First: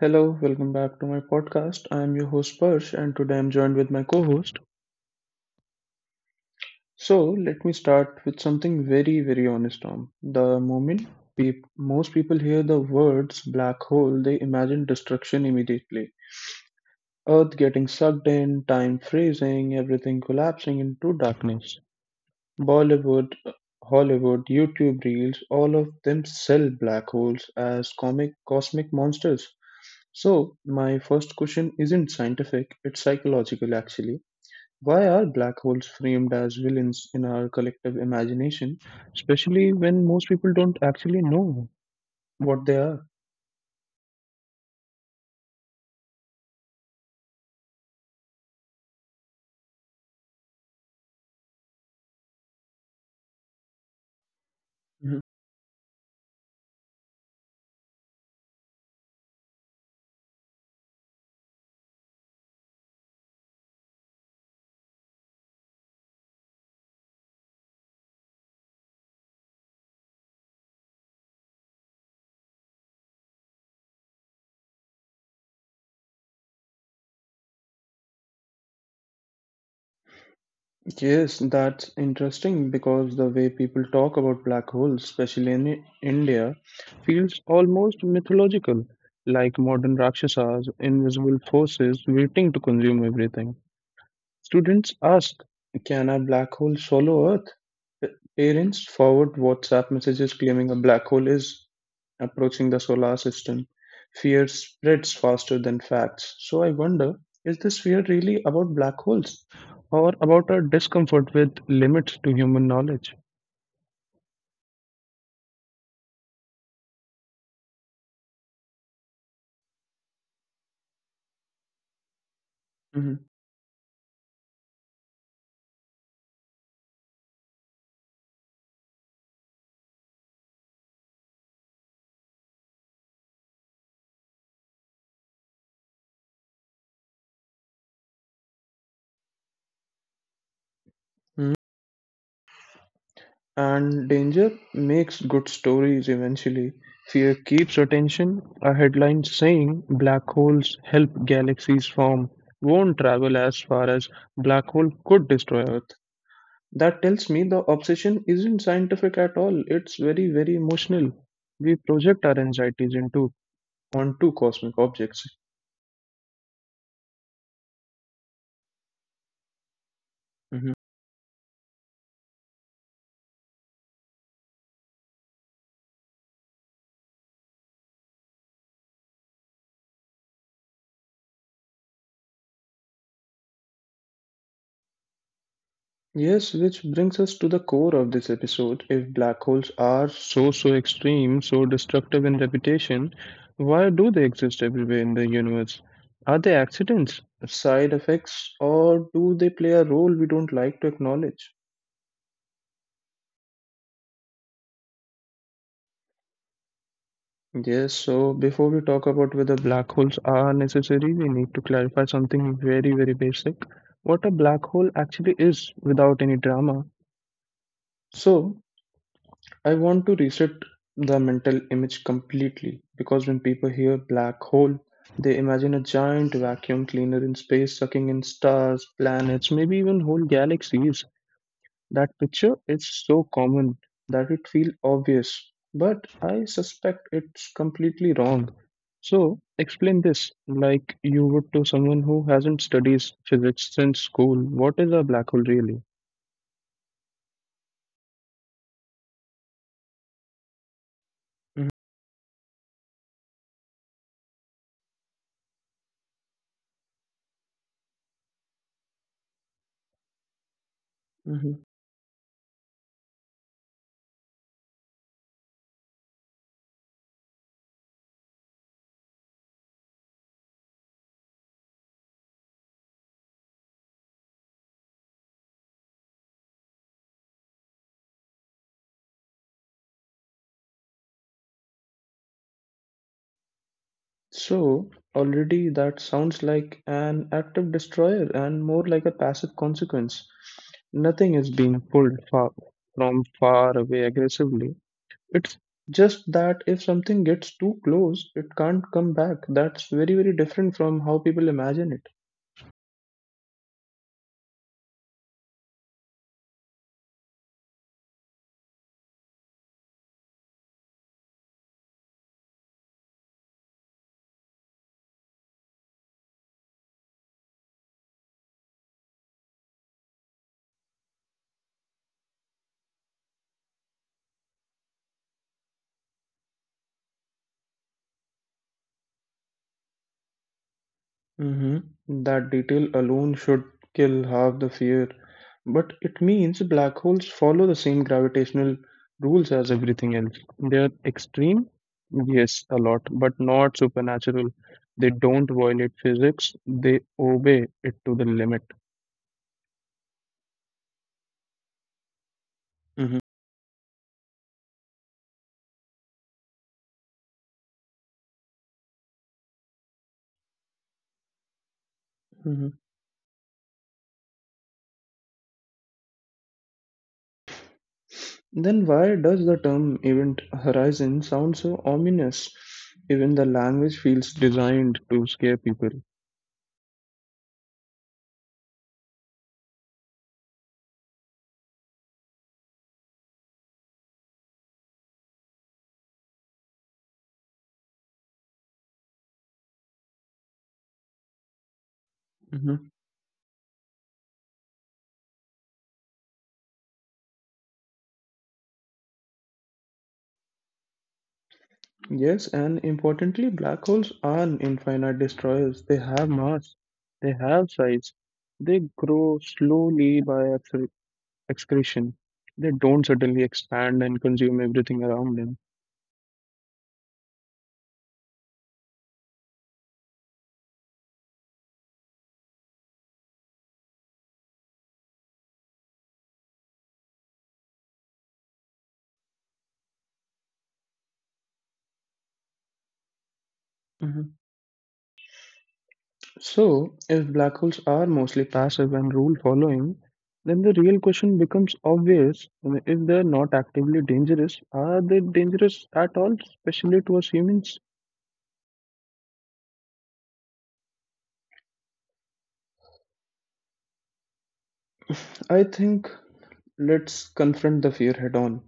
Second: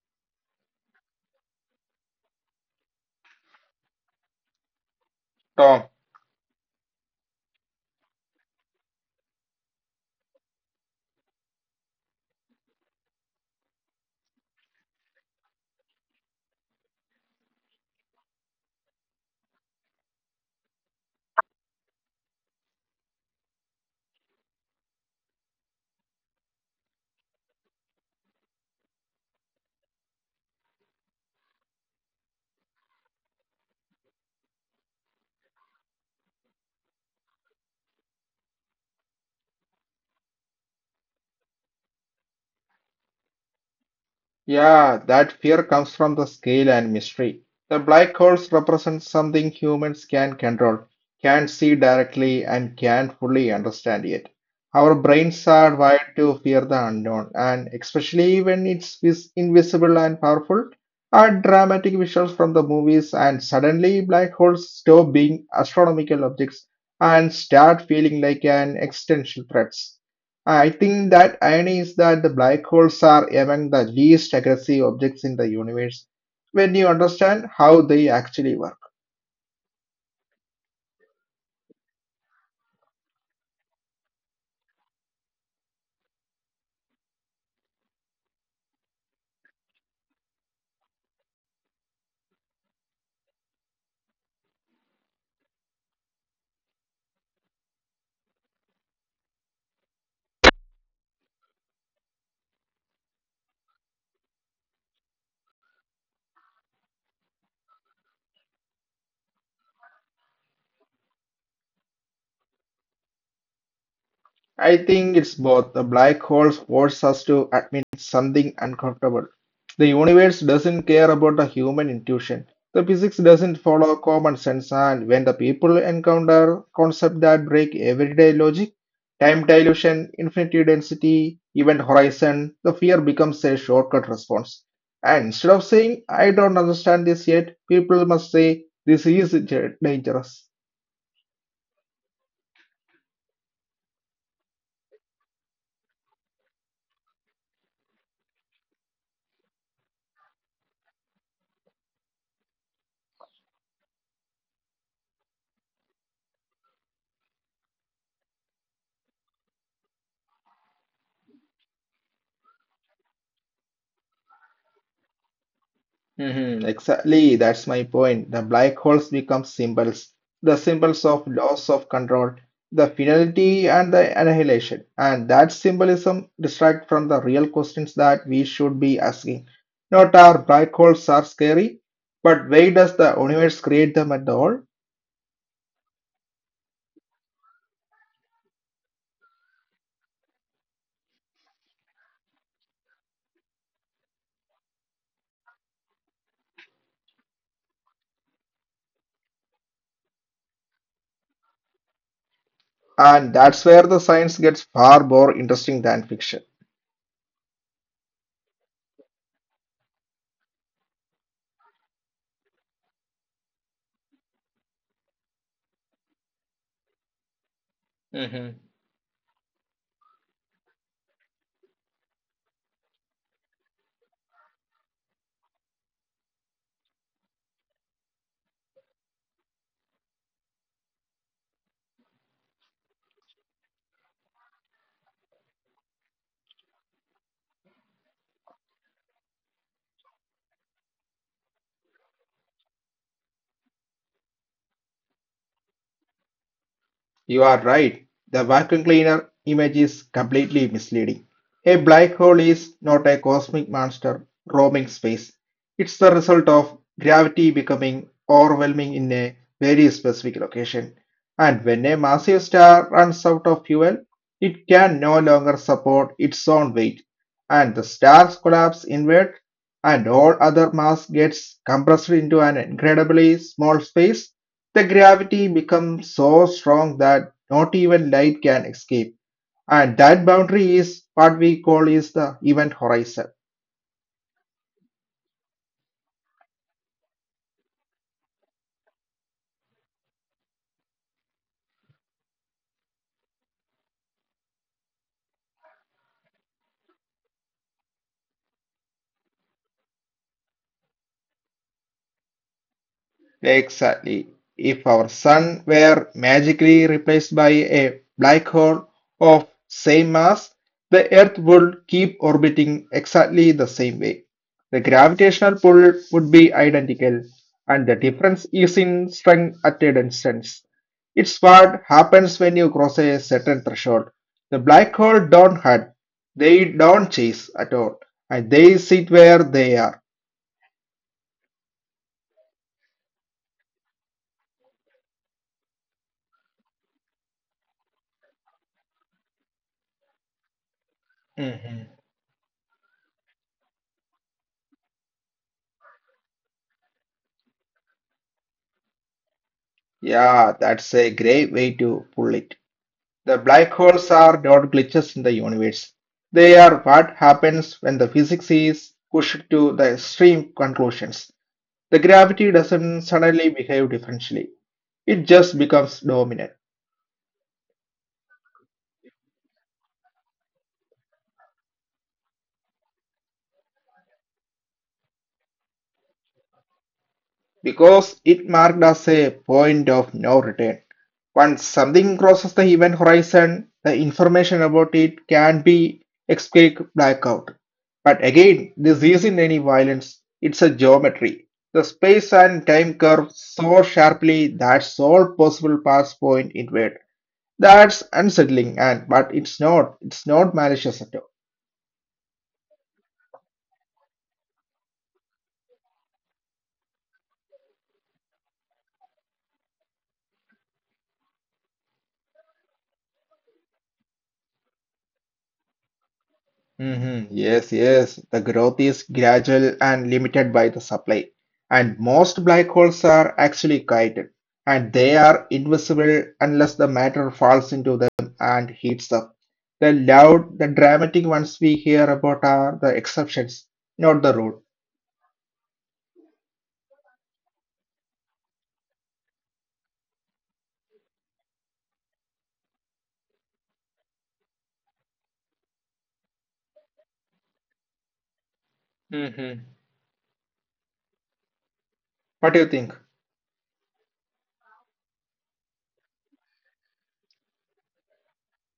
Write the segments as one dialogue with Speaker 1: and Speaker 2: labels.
Speaker 1: Hello, welcome back to my podcast. I am your host Parsh, and today I'm joined with my co host.
Speaker 2: Tom.
Speaker 1: So, let me start with something very, very honest, Tom. The moment peop most people hear the words black hole, they imagine destruction immediately. Earth getting sucked in, time freezing, everything collapsing into darkness. Bollywood, Hollywood, YouTube reels, all of them sell black holes as comic cosmic monsters. So, my first question isn't scientific, it's psychological actually. Why are black holes framed as villains in our collective imagination, especially when most people don't actually know what they are?
Speaker 2: Yeah, that fear comes from the scale and mystery. The black holes represent something humans can control, can't see directly, and can't fully understand yet. Our
Speaker 1: Mhm.
Speaker 2: brains are wired to fear the unknown, and especially when it's invisible and powerful, are dramatic visuals from the movies, and suddenly black holes stop being astronomical objects and start feeling like an existential threat. I think that irony is that the black holes are among the least aggressive objects in the universe when you understand how they actually work.
Speaker 1: Yes, that's interesting because the way people talk about black holes, especially in India, feels almost mythological, like modern Rakshasas, invisible forces waiting to consume everything. Students ask, can a black hole swallow Earth? P- Parents forward WhatsApp messages claiming a black hole is approaching the solar system. Fear spreads faster than facts. So I wonder, is this fear really about black holes or about our discomfort with limits to human knowledge?
Speaker 2: I think it's both. The black hole forces us to admit something uncomfortable. The universe doesn't care about the human intuition. The physics
Speaker 1: Mhm.
Speaker 2: doesn't follow common sense, and when the people encounter concepts that break everyday logic, time dilution, infinity density, event horizon, the fear becomes a shortcut response. And instead of saying, I don't understand this yet, people must say, this is dangerous.
Speaker 1: And danger makes good stories eventually. Fear keeps attention. A headline saying black holes help galaxies form won't travel as far as black hole could destroy Earth. That tells me the obsession isn't scientific at all. It's very, very emotional. We project our anxieties into onto cosmic objects.
Speaker 2: Mhm. Exactly, that's my point. The black holes become symbols, the
Speaker 1: Mm-hmm.
Speaker 2: symbols of loss of control, the finality, and the annihilation. And that symbolism distracts from the real questions that we should be asking. Not our black holes are scary, but why does the universe create them at all?
Speaker 1: Yes, which brings us to the core of this episode. If black holes are so, so extreme, so destructive in reputation, why do they exist everywhere in the universe? Are they accidents, side effects, or do they play a role we don't like to acknowledge?
Speaker 2: And that's where the science gets far more interesting than fiction.
Speaker 1: Yes, so before we talk about whether black holes are necessary, we need to clarify something very, very basic. What a black hole actually is without any drama. So, I want to reset the mental image completely because when people hear black hole, they imagine a giant vacuum cleaner in space sucking in stars, planets, maybe even whole galaxies. That picture is so common that it feels obvious, but I suspect it's completely wrong. So, explain this like you would to someone who hasn't studied physics since school. What is a black hole really?
Speaker 2: You are right. The vacuum cleaner image is completely misleading. A
Speaker 1: Mhm,
Speaker 2: black hole is not a cosmic monster roaming space. It's the result of gravity becoming overwhelming in a very specific location. And
Speaker 1: mhm.
Speaker 2: when a massive star runs out of fuel, it can no longer support its own weight. And the stars collapse inward, and all other mass gets compressed into an incredibly small space the gravity becomes so strong that not even light can escape, and that boundary is what we call is the event horizon.
Speaker 1: So, already that sounds like an active destroyer and more like a passive consequence. Nothing is being pulled far, from far away aggressively. It's just that if something gets too close, it can't come back. That's very, very different from how people imagine it.
Speaker 2: Exactly. If our sun were magically replaced by a black hole of same mass, the Earth would keep orbiting exactly the same way. The gravitational pull would be identical, and the difference is in strength at a distance. It's what happens when you cross a certain threshold. The black hole don't hurt, they don't chase at all, and they sit where they are.
Speaker 1: Mhm. That detail alone should kill half the fear. But it means black holes follow the same gravitational rules as everything else. They are extreme, yes, a lot, but not supernatural. They don't violate physics, they obey it to the limit.
Speaker 2: Yeah, that's a great way to pull it.
Speaker 1: Mhm.
Speaker 2: The black holes are not glitches in the universe. They are what happens when the physics is pushed to the extreme conclusions. The
Speaker 1: Mhm.
Speaker 2: gravity doesn't suddenly behave differently. It just becomes dominant.
Speaker 1: Then why does the term event horizon sound so ominous? Even the language feels designed to scare people.
Speaker 2: Because it marked as a point of no return. Once something crosses the event horizon, the information about it can be escaped blackout. But again, this isn't any violence, it's a geometry. The space and time curve so sharply that's all possible paths point inward. That's unsettling and but it's not malicious at all.
Speaker 1: Yes, and importantly, black holes aren't infinite destroyers. They have mass, they have size, they grow slowly by excretion. They don't suddenly expand and consume everything around them.
Speaker 2: Mhm. Yes, yes. The growth is gradual and limited by the supply. And most black holes are actually guided, and they are invisible unless the matter falls into them and heats up. The loud, the dramatic ones we hear about are the exceptions, not the
Speaker 1: Mhm.
Speaker 2: rule.
Speaker 1: So, if black holes are mostly passive and rule following, then the real question becomes obvious. I mean, if they're not actively dangerous, are they dangerous at all, especially towards humans?
Speaker 2: Hmm. What do you think?
Speaker 1: I think let's confront the fear head on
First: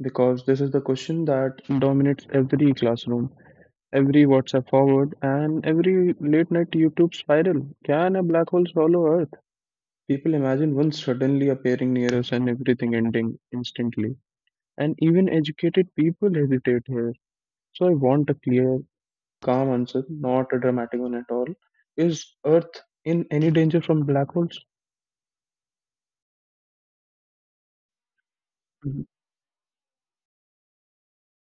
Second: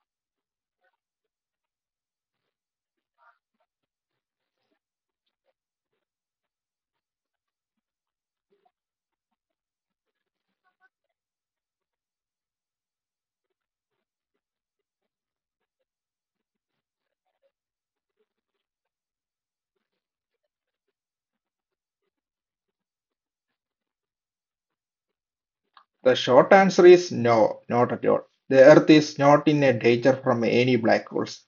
Speaker 1: because this is the question that dominates every classroom, every WhatsApp forward, and every late night YouTube spiral. Can a black hole swallow Earth? People imagine one suddenly appearing near us and everything ending instantly. And even educated people hesitate here. So I want a clear, calm answer, not a dramatic one at all. Is Earth in any danger from black holes?
Speaker 2: The short answer is no, not at all. The Earth is not in a danger from any black holes.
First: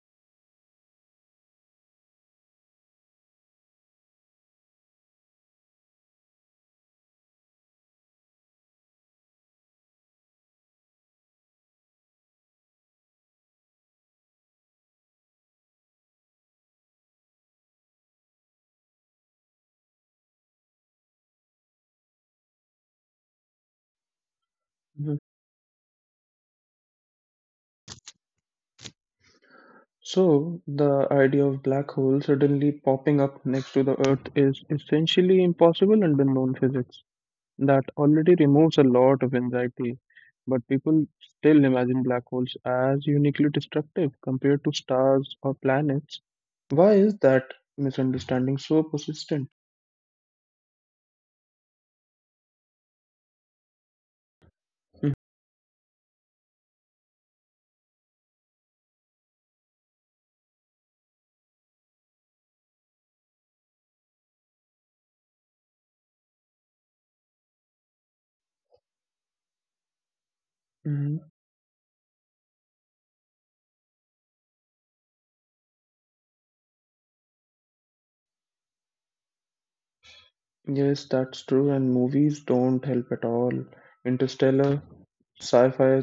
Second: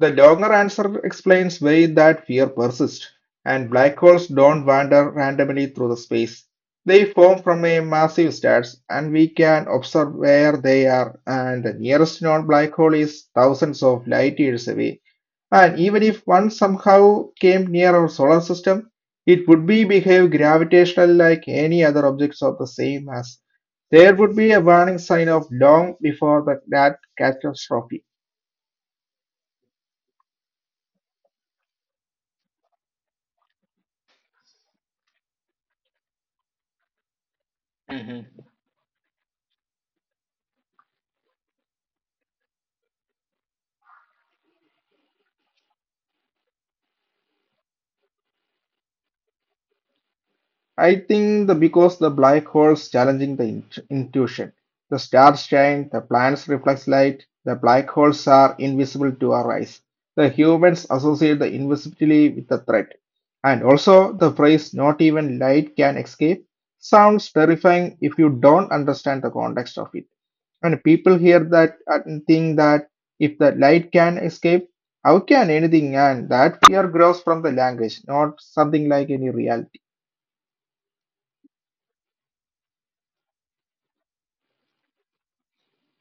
Speaker 2: The longer answer explains why that fear persists, and black holes don't wander randomly through the space. They form from a massive stars, and we can observe where they are, and the nearest known black hole is thousands of light years away. And even if one somehow came near our solar system, it would be behave gravitational like any other objects of the same mass there would be a warning sign off long before that catastrophe.
Speaker 1: So, the idea of black holes suddenly popping up next to the Earth is essentially impossible under known physics. That already
Speaker 2: Hmm.
Speaker 1: removes a lot of anxiety, but people still imagine black holes as uniquely destructive compared to stars or planets. Why is that misunderstanding so persistent?
Speaker 2: I think the because the black holes challenging the intuition. The stars shine, the planets reflect light, the black holes are invisible to our eyes. The humans associate the invisibility with the threat. And also the phrase not even light can escape sounds terrifying if you don't understand the context of it. And people
Speaker 1: Mhm.
Speaker 2: hear that and think that if the light can escape, how can anything? And that fear grows from the language, not something like any reality.
Speaker 1: Yes, that's true, and movies don't help at all. Interstellar, sci-fi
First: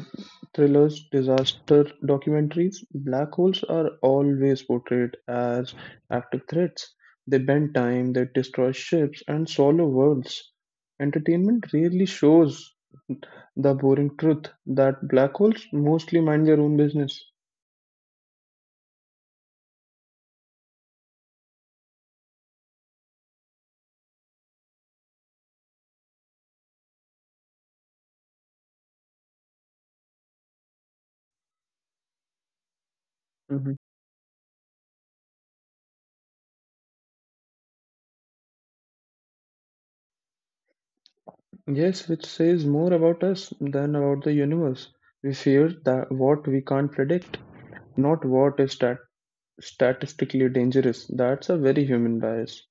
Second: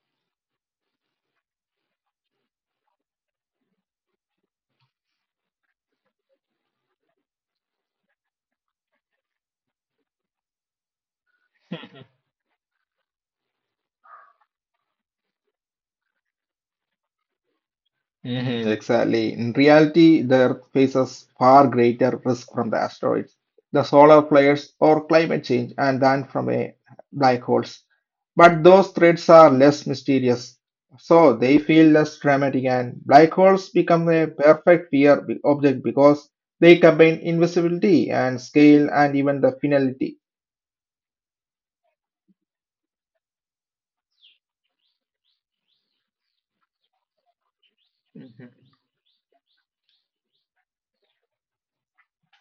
Speaker 1: thrillers, disaster documentaries, black holes are always portrayed as active threats. They bend time, they destroy ships, and swallow worlds. Entertainment rarely shows the boring truth that black holes mostly mind their own business.
Speaker 2: Mhm. Exactly. In reality, the Earth faces far greater risk from the asteroids, the solar flares, or climate change, and than from a black holes. But those threats are less mysterious, so they feel less dramatic, and black
Speaker 1: Mhm.
Speaker 2: holes become a perfect object because they combine invisibility and scale and even the finality.
Speaker 1: Yes, which says more about us than about the universe. We fear that what we can't predict. Not what is statistically dangerous. That's a very human bias.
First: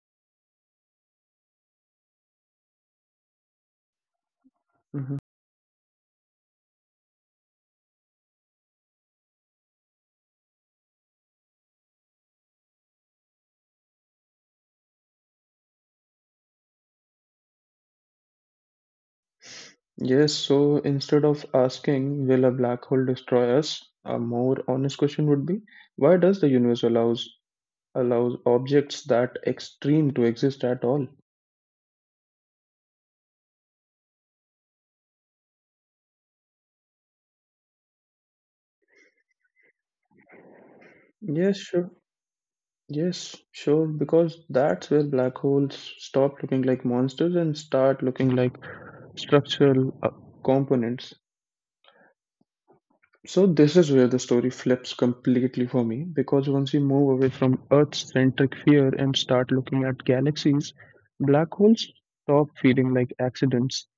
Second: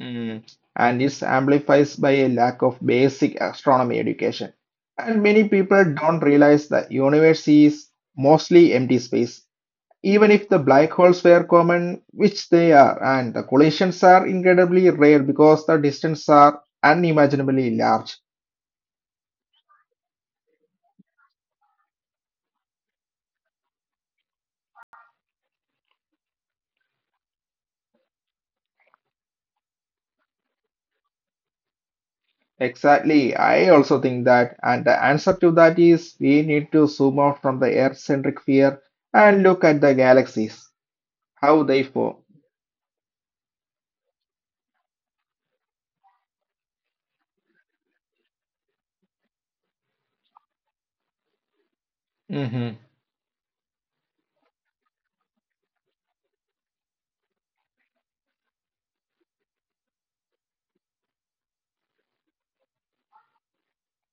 Speaker 2: Mm. And is amplifies by a lack of basic astronomy education. And
Speaker 1: Mhm.
Speaker 2: many people don't realize that universe is mostly empty space. Even if the black holes were common, which they are, and the collisions are incredibly rare because the distances are unimaginably large.
Speaker 1: Yes, so instead of asking, will a black hole destroy us? A more honest question would be, why does the universe allows objects that extreme to exist at all?
Speaker 2: Exactly, I also think that, and the answer to that is we need to zoom out from the Earth-centric sphere and look at the galaxies, how
Speaker 1: Yes,
Speaker 2: they
Speaker 1: sure.
Speaker 2: form.
Speaker 1: Yes, sure, because that's where black holes stop looking like monsters and start looking like structural components. So this is where the story flips completely for me because once we move away from Earth-centric fear and start looking at galaxies, black holes stop feeling like accidents.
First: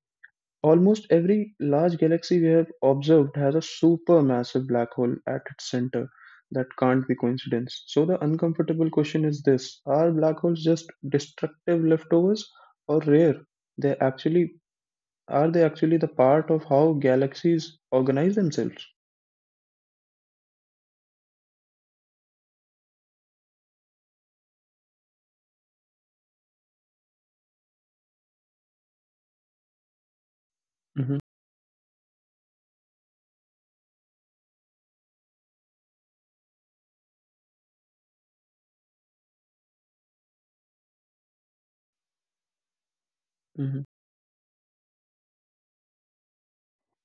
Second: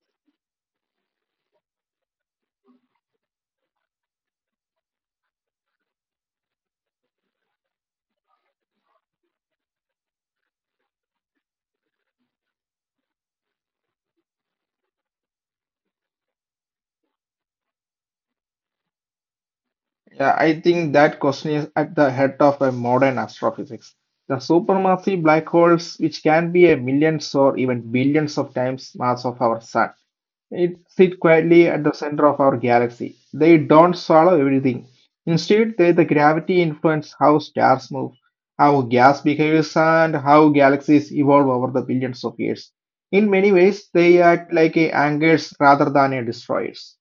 Speaker 1: Almost every large galaxy we have observed has a supermassive black hole at its center that can't be coincidence. So the uncomfortable question is this: are black holes just destructive leftovers or rare? They actually are they actually the part of how galaxies organize themselves?
Speaker 2: Yeah, I think that question is at the head of a modern astrophysics. The supermassive black holes, which can be a millions or even billions of times mass of our sun, it
Speaker 1: Mhm,
Speaker 2: sit quietly at the center of our galaxy. They don't swallow everything. Instead, they the gravity influence how stars move, how gas behaves, and how galaxies evolve over the billions of years. In many
Speaker 1: mhm.
Speaker 2: ways, they act like a anchors rather than a destroyers.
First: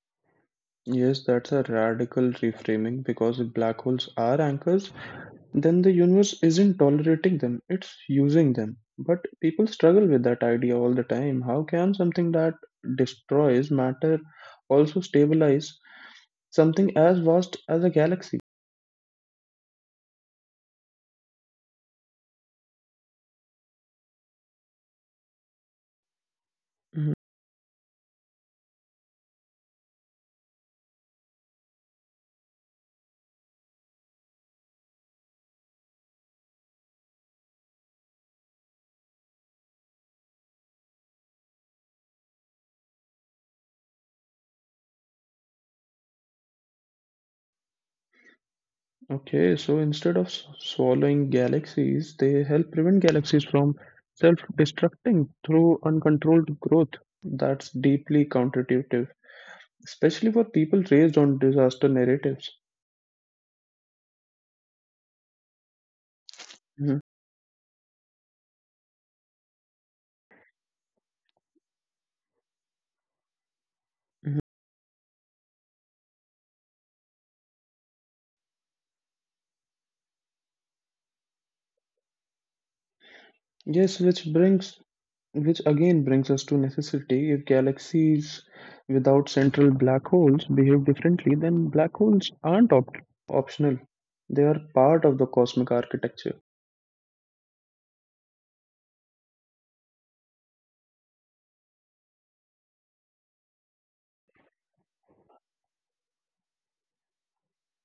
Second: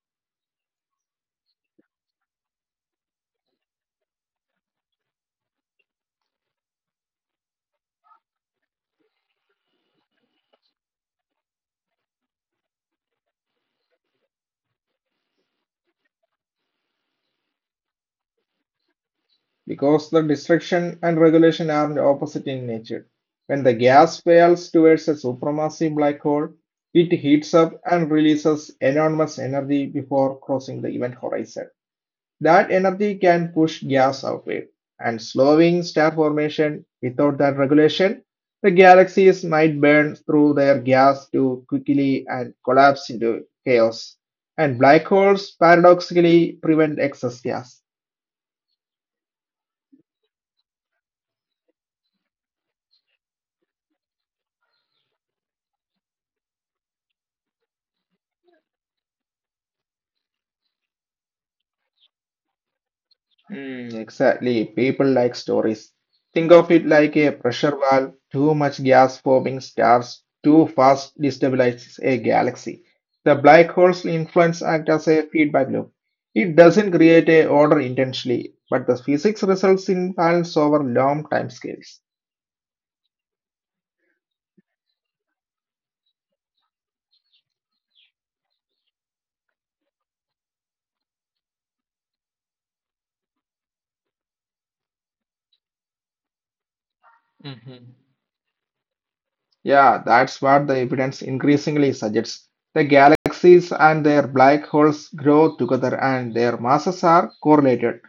Speaker 1: Yes, that's a radical reframing because if black holes are anchors, then the universe isn't tolerating them, it's using them. But people struggle with that idea all the time. How can something that destroys matter also stabilize something as vast as a galaxy?
Speaker 2: Because the destruction and regulation are opposite in nature. When the gas fails towards a supermassive black hole, it
Speaker 1: Mhm.
Speaker 2: heats up and releases enormous energy before crossing the event horizon. That energy can push gas outward and slowing star formation without that regulation. The galaxies might burn through their gas too quickly and collapse into chaos. And black holes paradoxically prevent excess gas.
Speaker 1: Okay, so instead of swallowing galaxies, they help prevent galaxies from self destructing through uncontrolled growth. That's deeply counterintuitive. Especially for people raised on disaster narratives.
Speaker 2: Hmm, exactly. People like stories. Think of it
Speaker 1: Mhm.
Speaker 2: like a pressure valve. Too much gas forming stars too fast destabilizes a galaxy. The black hole's influence act as a feedback loop. It doesn't create a order intentionally, but the physics results in balance over long timescales.
Speaker 1: Yes, which brings, which again brings us to necessity. If galaxies without central black holes behave differently, then black holes aren't optional. They are part of the cosmic architecture.
Speaker 2: Yeah, that's what the evidence increasingly suggests. The galaxies and their black holes grow together and their masses are correlated.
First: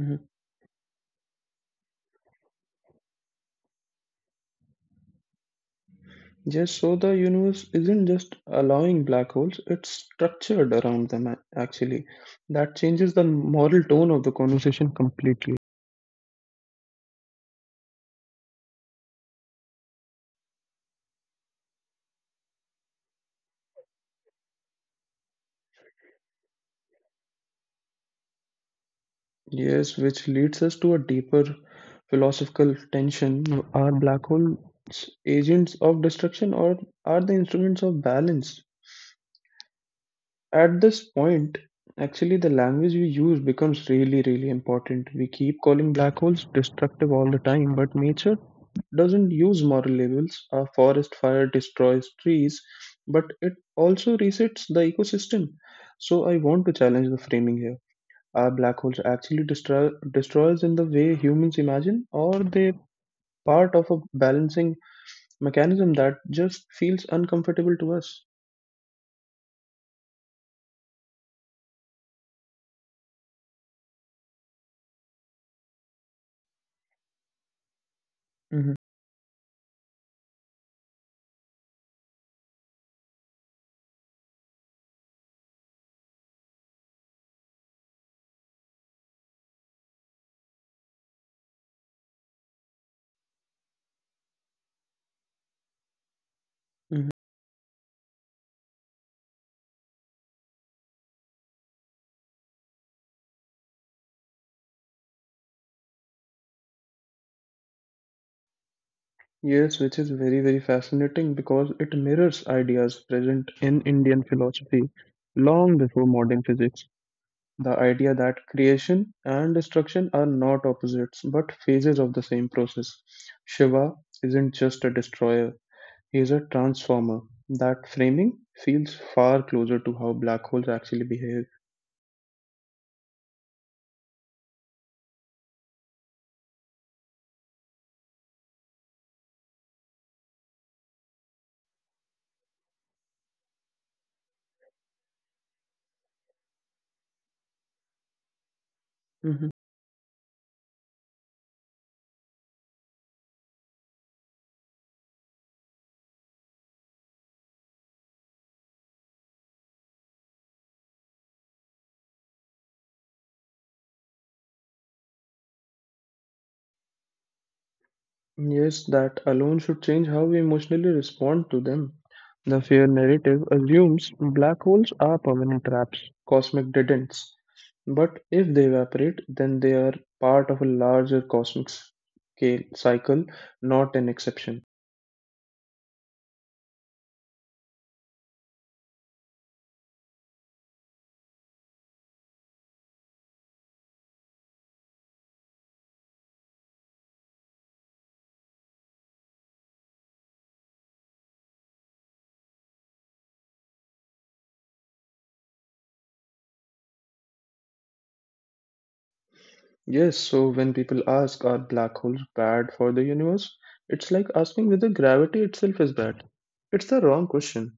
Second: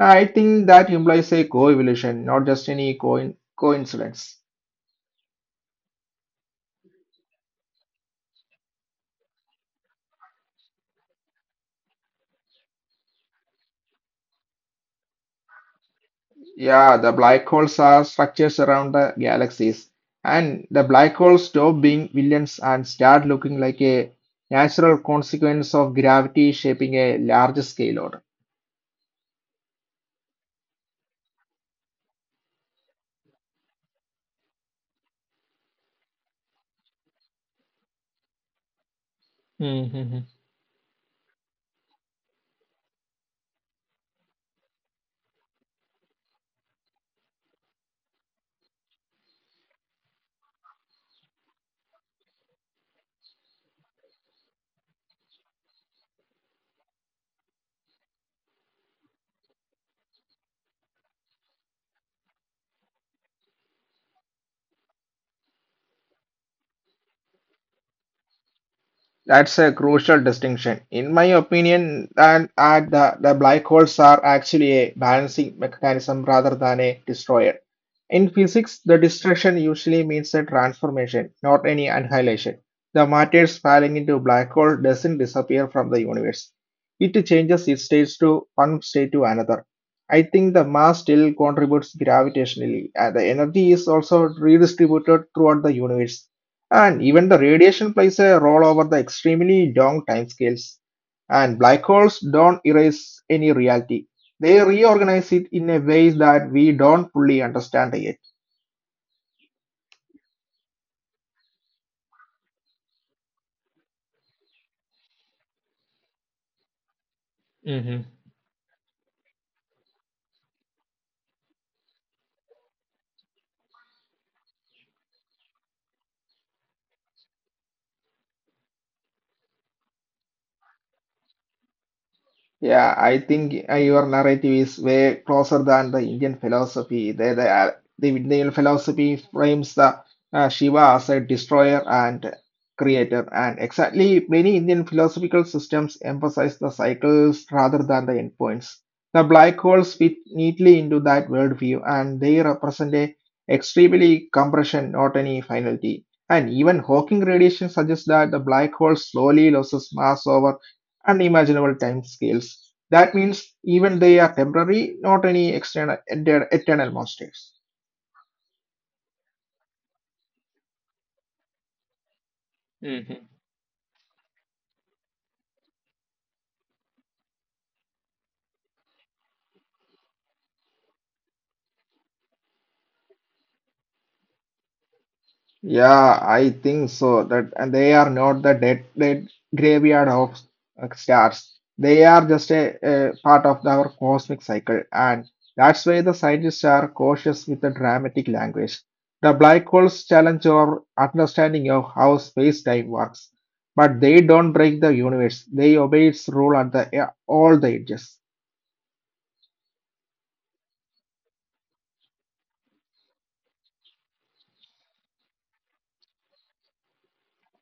Speaker 2: I think that implies a coevolution, not just any coincidence.
Speaker 1: Yes, so the universe isn't just allowing black holes, it's structured around them, actually. That changes the moral tone of the conversation completely.
Speaker 2: Yeah, the black holes are structures around the galaxies, and the black holes stop being villains and start looking like a natural consequence of gravity shaping a large scale order.
Speaker 1: Yes, which leads us to a deeper philosophical tension. Are black holes agents of destruction or are they instruments of balance? At this point, actually, the language we use becomes really, really important. We keep calling black holes destructive all the time, but nature doesn't use moral labels. A forest fire destroys trees, but it also resets the ecosystem. So I want to challenge the framing here. Are black holes actually destroyers in the way humans imagine, or they part of a balancing mechanism that just feels uncomfortable to us?
Speaker 2: That's a crucial distinction. In my opinion, and at the black holes are actually a balancing mechanism rather than a destroyer. In
Speaker 1: hmm
Speaker 2: physics, the destruction usually means a transformation, not any annihilation. The matter falling into a black hole doesn't disappear from the universe. It changes its states to one state to another. I think the mass still contributes gravitationally, and the energy is also redistributed throughout the universe.
Speaker 1: hmm
Speaker 2: And even the radiation plays a role over the extremely long timescales. And black holes don't erase any reality. They reorganize it in a ways that we don't fully understand yet.
Speaker 1: Yes, which is very, very fascinating because it mirrors ideas present in Indian philosophy long before modern physics. The idea that creation and destruction are not opposites but phases of the same process. Shiva isn't just a destroyer is a transformer. That framing feels far closer to how black holes actually behave.
Speaker 2: Yeah, I think your narrative is way closer than the Indian philosophy. The Indian philosophy frames the Shiva as a destroyer and creator, and exactly many Indian philosophical systems emphasize the cycles rather than the endpoints. The
Speaker 1: Mhm.
Speaker 2: black holes fit neatly into that worldview, and they represent a extremely compression, not any finality. And even Hawking radiation suggests that the black hole slowly loses mass over unimaginable time scales. That means even they are temporary, not any external eternal monsters.
Speaker 1: Yes, that alone should change how we emotionally respond to them. The fear narrative assumes black holes are permanent traps, cosmic dead ends. But if they evaporate, then they are part of a larger cosmic scale cycle, not an exception.
Speaker 2: Yeah, I think so. That and they are not the dead graveyard of stars. They are just a part of our cosmic cycle, and that's why the scientists are cautious with the dramatic language. The black holes challenge our understanding of how space-time works, but they don't break the universe. They obey its rule at the all the edges.
Speaker 1: Yes, so when people ask, are black holes bad for the universe? It's like asking whether gravity itself is bad. It's the wrong question.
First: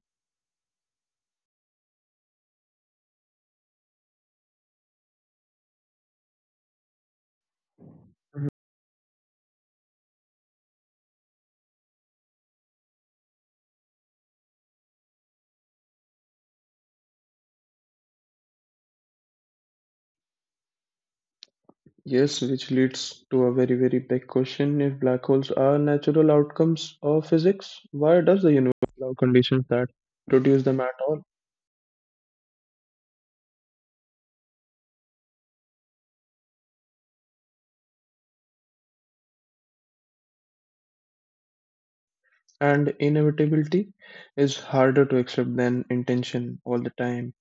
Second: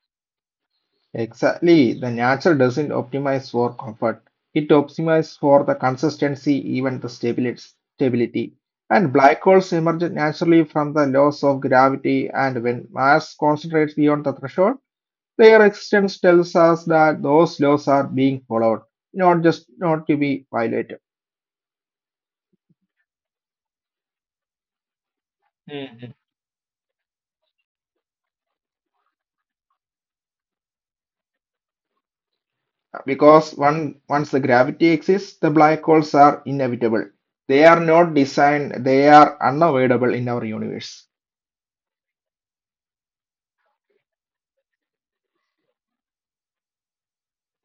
Speaker 2: Exactly. The nature doesn't optimize for comfort. It optimizes for the consistency, even the
Speaker 1: Mhm.
Speaker 2: stability. And black holes emerge naturally from the laws of gravity, and when mass concentrates beyond the threshold, their existence tells us that those laws are being followed, not just not to be violated.
Speaker 1: Yes, which leads to a very, very big question. If black holes are
Speaker 2: Mhm.
Speaker 1: natural outcomes of physics, why does the universe allow conditions that produce them at all?
Speaker 2: Because one, once the gravity exists, the black holes are inevitable. They are not designed, they are unavoidable in our universe.
Speaker 1: And inevitability is harder to accept than intention all the time.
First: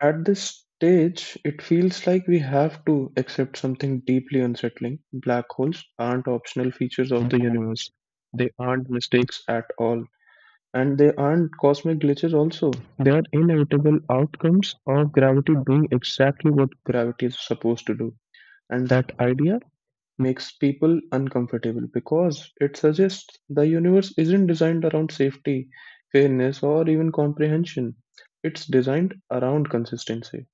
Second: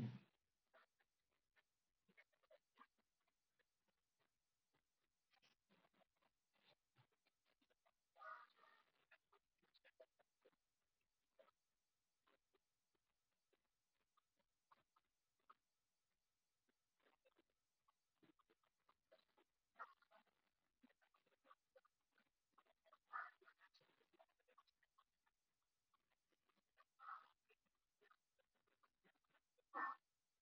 Speaker 1: At this stage, it feels like we have to accept something deeply unsettling. Black holes aren't optional features of the universe. They aren't mistakes at all. And they aren't cosmic glitches also. They are inevitable outcomes of gravity doing exactly what gravity is supposed to do. And that idea makes people uncomfortable because it suggests the universe isn't designed around safety, fairness, or even comprehension. It's designed around consistency.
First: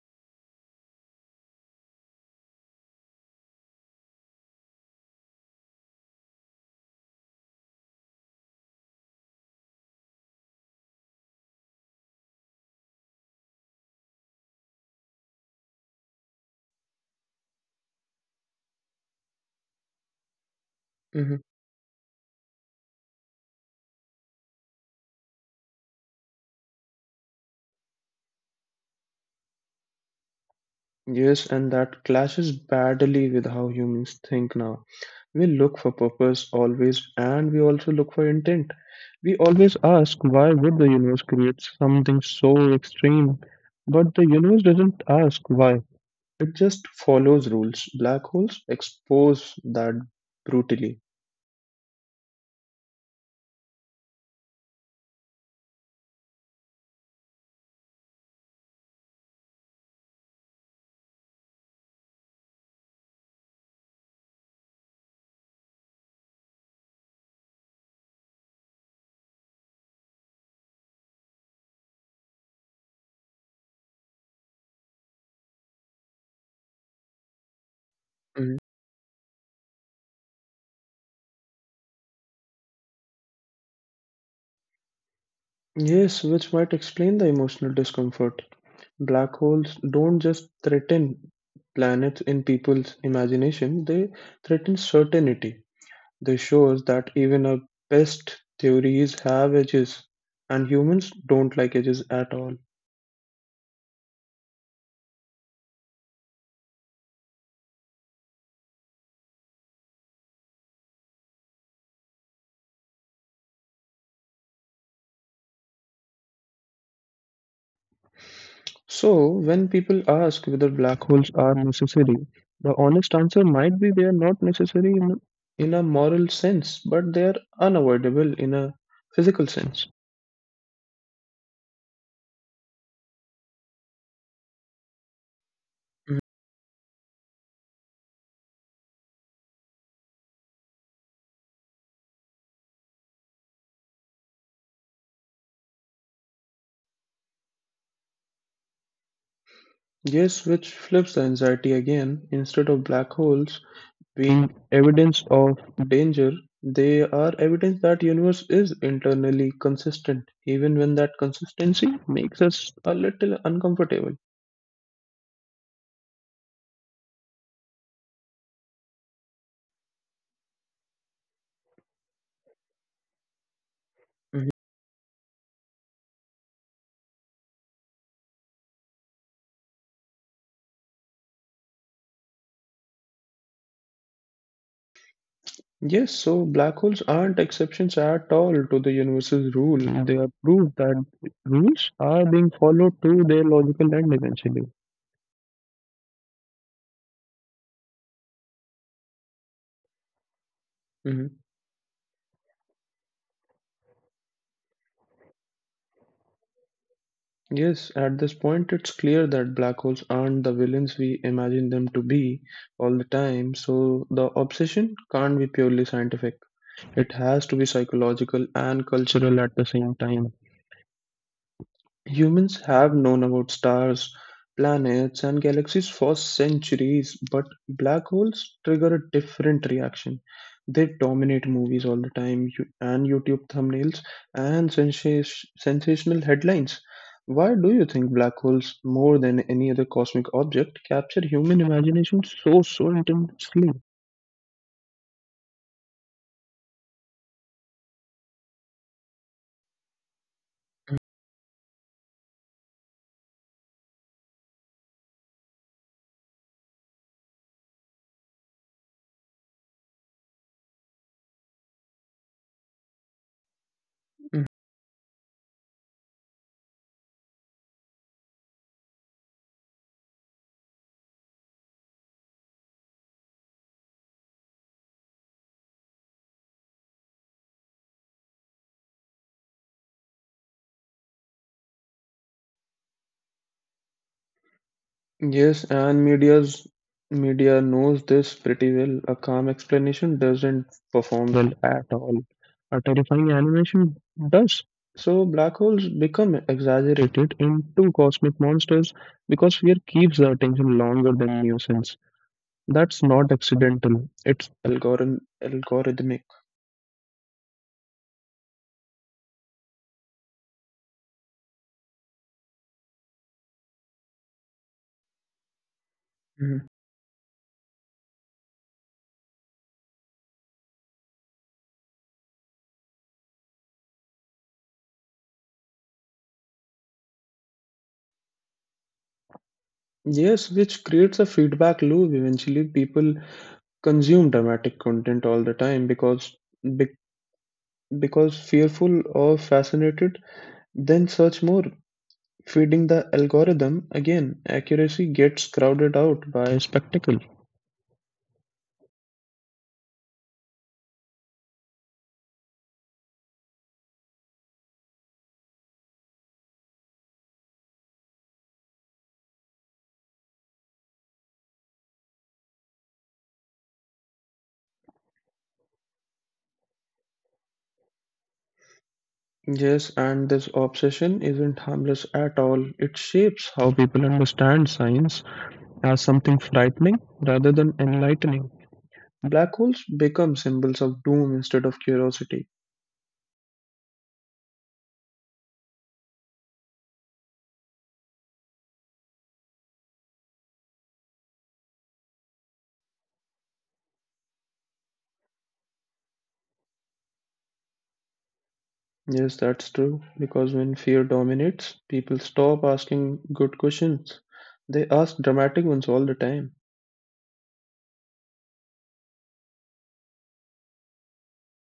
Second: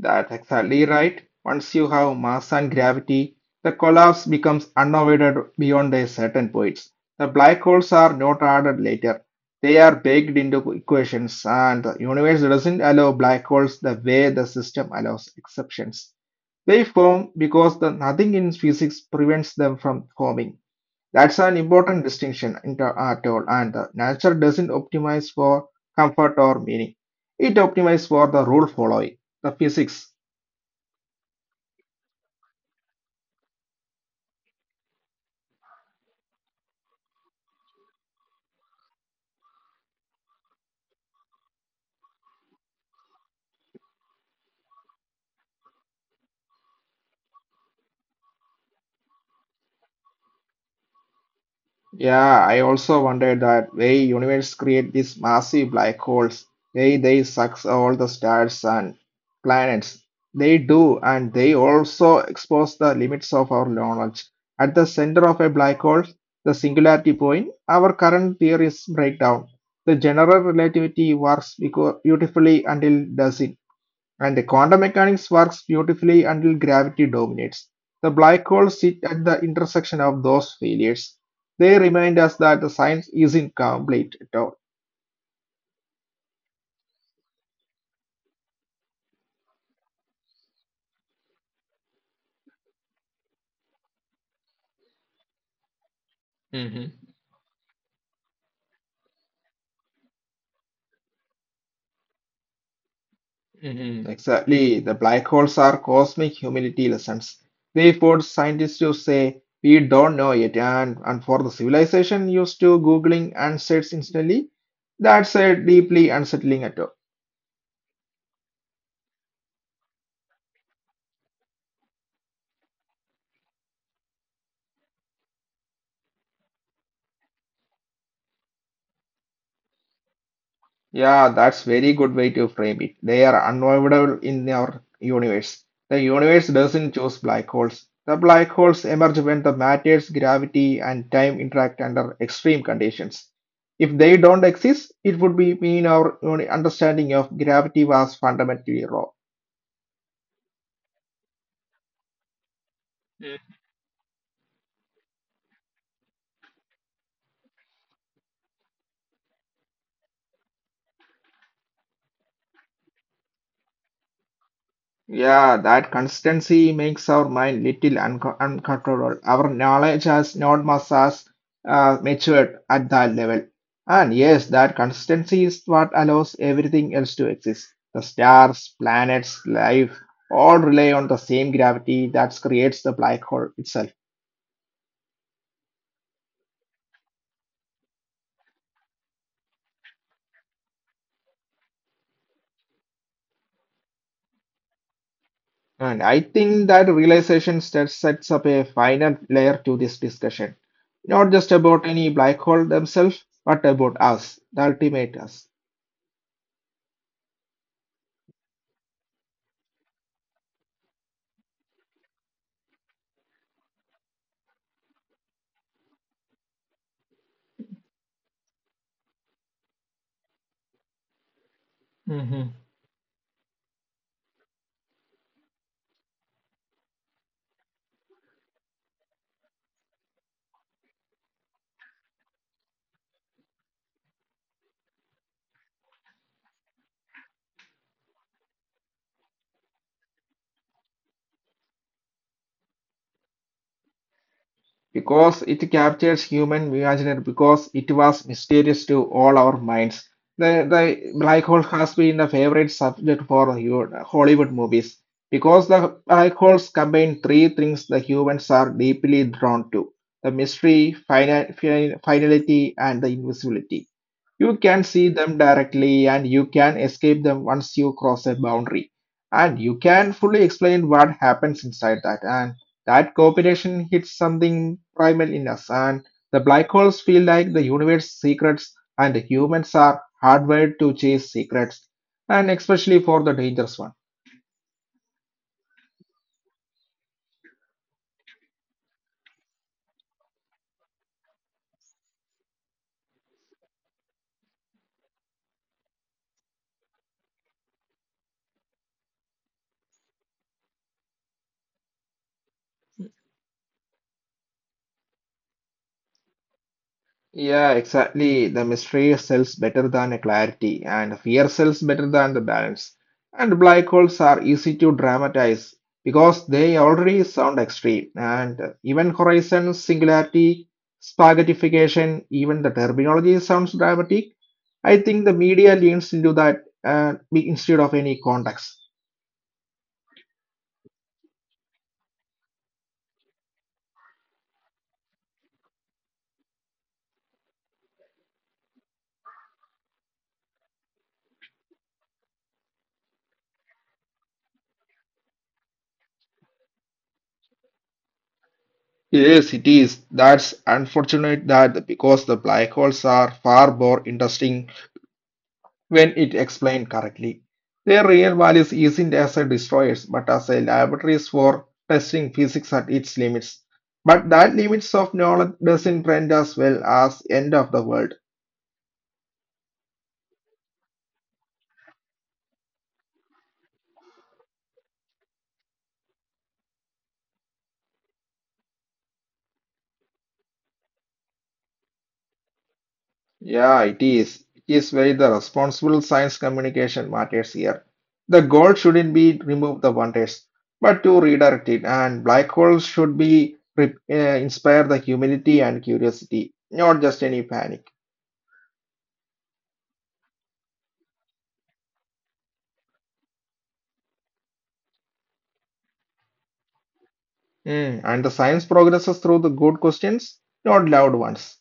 Speaker 2: That's exactly right. Once you have mass and gravity, the collapse becomes unavoided beyond a certain point. The black holes are not added later. They are baked into equations, and the universe doesn't allow black holes the way the system allows exceptions. They form because the nothing in physics prevents them from forming. That's
Speaker 1: Mhm.
Speaker 2: an important distinction in at all, and the nature doesn't optimize for comfort or meaning. It optimizes for the rule following, the physics.
Speaker 1: Yes, and that clashes badly with how humans think now. We look for purpose always, and we also look for intent. We always ask, why would the universe create something so extreme? But the universe doesn't ask why, it just follows rules. Black holes expose that brutally.
Speaker 2: Yeah, I also wondered that why universe create these massive black holes, why they suck all the stars and planets. They do, and they also expose the limits of our knowledge. At the center of a black hole, the singularity point, our current theories break down. The general relativity works beautifully until doesn't. And the quantum mechanics works beautifully until gravity dominates. The black
Speaker 1: Mhm.
Speaker 2: holes sit at the intersection of those failures. They remind us that the science isn't complete at all.
Speaker 1: Yes, which might explain the emotional discomfort. Black holes don't just threaten planets in people's imagination, they threaten certainty. This shows
Speaker 2: hmm
Speaker 1: that even our best theories have edges, and humans don't like edges at all.
Speaker 2: Exactly. The black holes are cosmic humility lessons. They force scientists to say, we don't know yet. And for the civilization used to Googling answers instantly, that's a deeply unsettling at all.
Speaker 1: So, when people ask whether black holes are necessary, the honest answer might be they are not necessary in a moral sense, but they are unavoidable in a physical sense.
Speaker 2: Yeah, that's very good way to frame it. They are unavoidable in our universe. The
Speaker 1: Mhm.
Speaker 2: universe doesn't choose black holes. The black holes emerge when the matter's gravity and time interact under extreme conditions. If they don't exist, it would be mean our understanding of gravity was fundamentally wrong.
Speaker 1: Yes, which flips the anxiety again. Instead of black holes, being evidence of danger, they are evidence that universe is internally consistent, even when that consistency makes us a little uncomfortable.
Speaker 2: Yeah, that consistency makes our mind little uncontrollable. Our knowledge has not much as matured at that level. And yes,
Speaker 1: Mhm.
Speaker 2: that consistency is what allows everything else to exist. The stars, planets, life all rely on the same gravity that creates the black hole itself.
Speaker 1: Yes, so black holes aren't exceptions at all to the universe's rule. They are.
Speaker 2: And I think that realization sets up a final layer to this discussion.
Speaker 1: Mhm.
Speaker 2: Not just about any black hole themselves, but about us, the ultimate us.
Speaker 1: Yes, at this point, it's clear that black holes aren't the villains we imagine them to be all the time, so the obsession can't be purely scientific. It has to be psychological and cultural at the same time. Humans have known about stars, planets, and galaxies for centuries, but black holes trigger a different reaction. They dominate movies all the time and YouTube thumbnails and sensational headlines. Why do you think black holes, more than any other cosmic object, capture human imagination so intensely?
Speaker 2: Because it captures human imagination, because it was mysterious to all our minds. The black hole has been a favorite subject for Hollywood movies because the black holes combine three things the humans are deeply drawn to the mystery, finality, and the invisibility. You can see them directly and you can escape them once you cross a boundary. And you can fully explain what happens inside that. And that cooperation hits something primal in us. And the black holes feel like the universe's secrets, and humans are hardwired to chase secrets, and especially for the dangerous ones.
Speaker 1: Yes, and media knows this pretty well. A calm explanation doesn't perform well at all. A terrifying animation does. So black holes become exaggerated into cosmic monsters because fear keeps the attention longer than nuisance. That's not accidental. It's algorithmic.
Speaker 2: Yeah, exactly. The mystery sells better than a clarity, and fear sells better than the balance. And black holes are easy to dramatize because
Speaker 1: Mhm.
Speaker 2: they already sound extreme. And even horizon, singularity, spaghettification, even the terminology sounds dramatic. I think the media leans into that, instead of any context.
Speaker 1: Yes, which creates a feedback loop. Eventually, people consume dramatic content all the time because fearful or fascinated, then search more, feeding the algorithm again. Accuracy gets crowded out by spectacle.
Speaker 2: Yes, it is. That's unfortunate that because the black holes are far more interesting when it explained correctly. Their real values isn't as a destroyers, but as a laboratories for testing physics at its limits. But that limits of knowledge doesn't brand as well as end of the world.
Speaker 1: Yes, and this obsession isn't harmless at all. It shapes how people understand science as something frightening rather than enlightening. Black holes become symbols of doom instead of curiosity.
Speaker 2: Yeah, it is. It is where the responsible science communication matters here. The goal shouldn't be remove the wonders, but to redirect it. And black holes should be inspire the humility and curiosity, not just any panic.
Speaker 1: Yes, that's true, because when fear dominates, people stop asking good questions. They ask dramatic ones all the time.
Speaker 2: And the science progresses through the good questions, not loud ones.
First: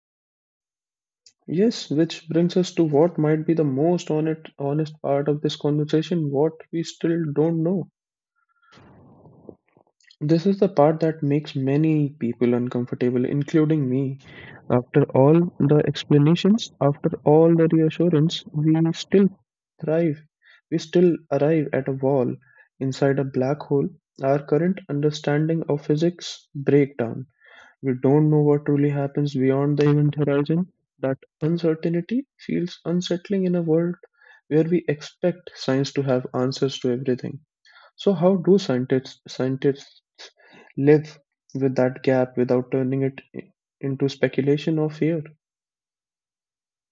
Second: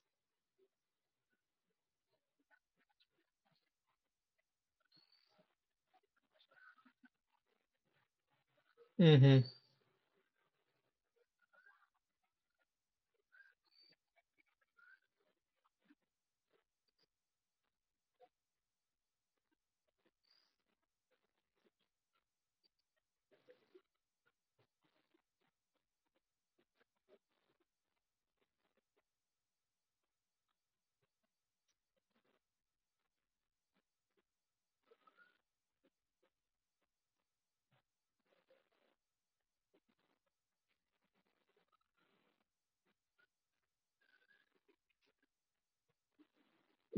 Speaker 1: Yes, which brings us to what might be the most honest part of this conversation, what we still don't know.
Speaker 2: Mhm.
Speaker 1: This is the part that makes many people uncomfortable, including me. After all the explanations, after all the reassurance, we still thrive. We still arrive at a wall inside a black hole. Our current understanding of physics breaks down. We don't know what really happens beyond the event horizon. That uncertainty feels unsettling in a world where we expect science to have answers to everything. So, how do scientists live with that gap without turning it into speculation or fear?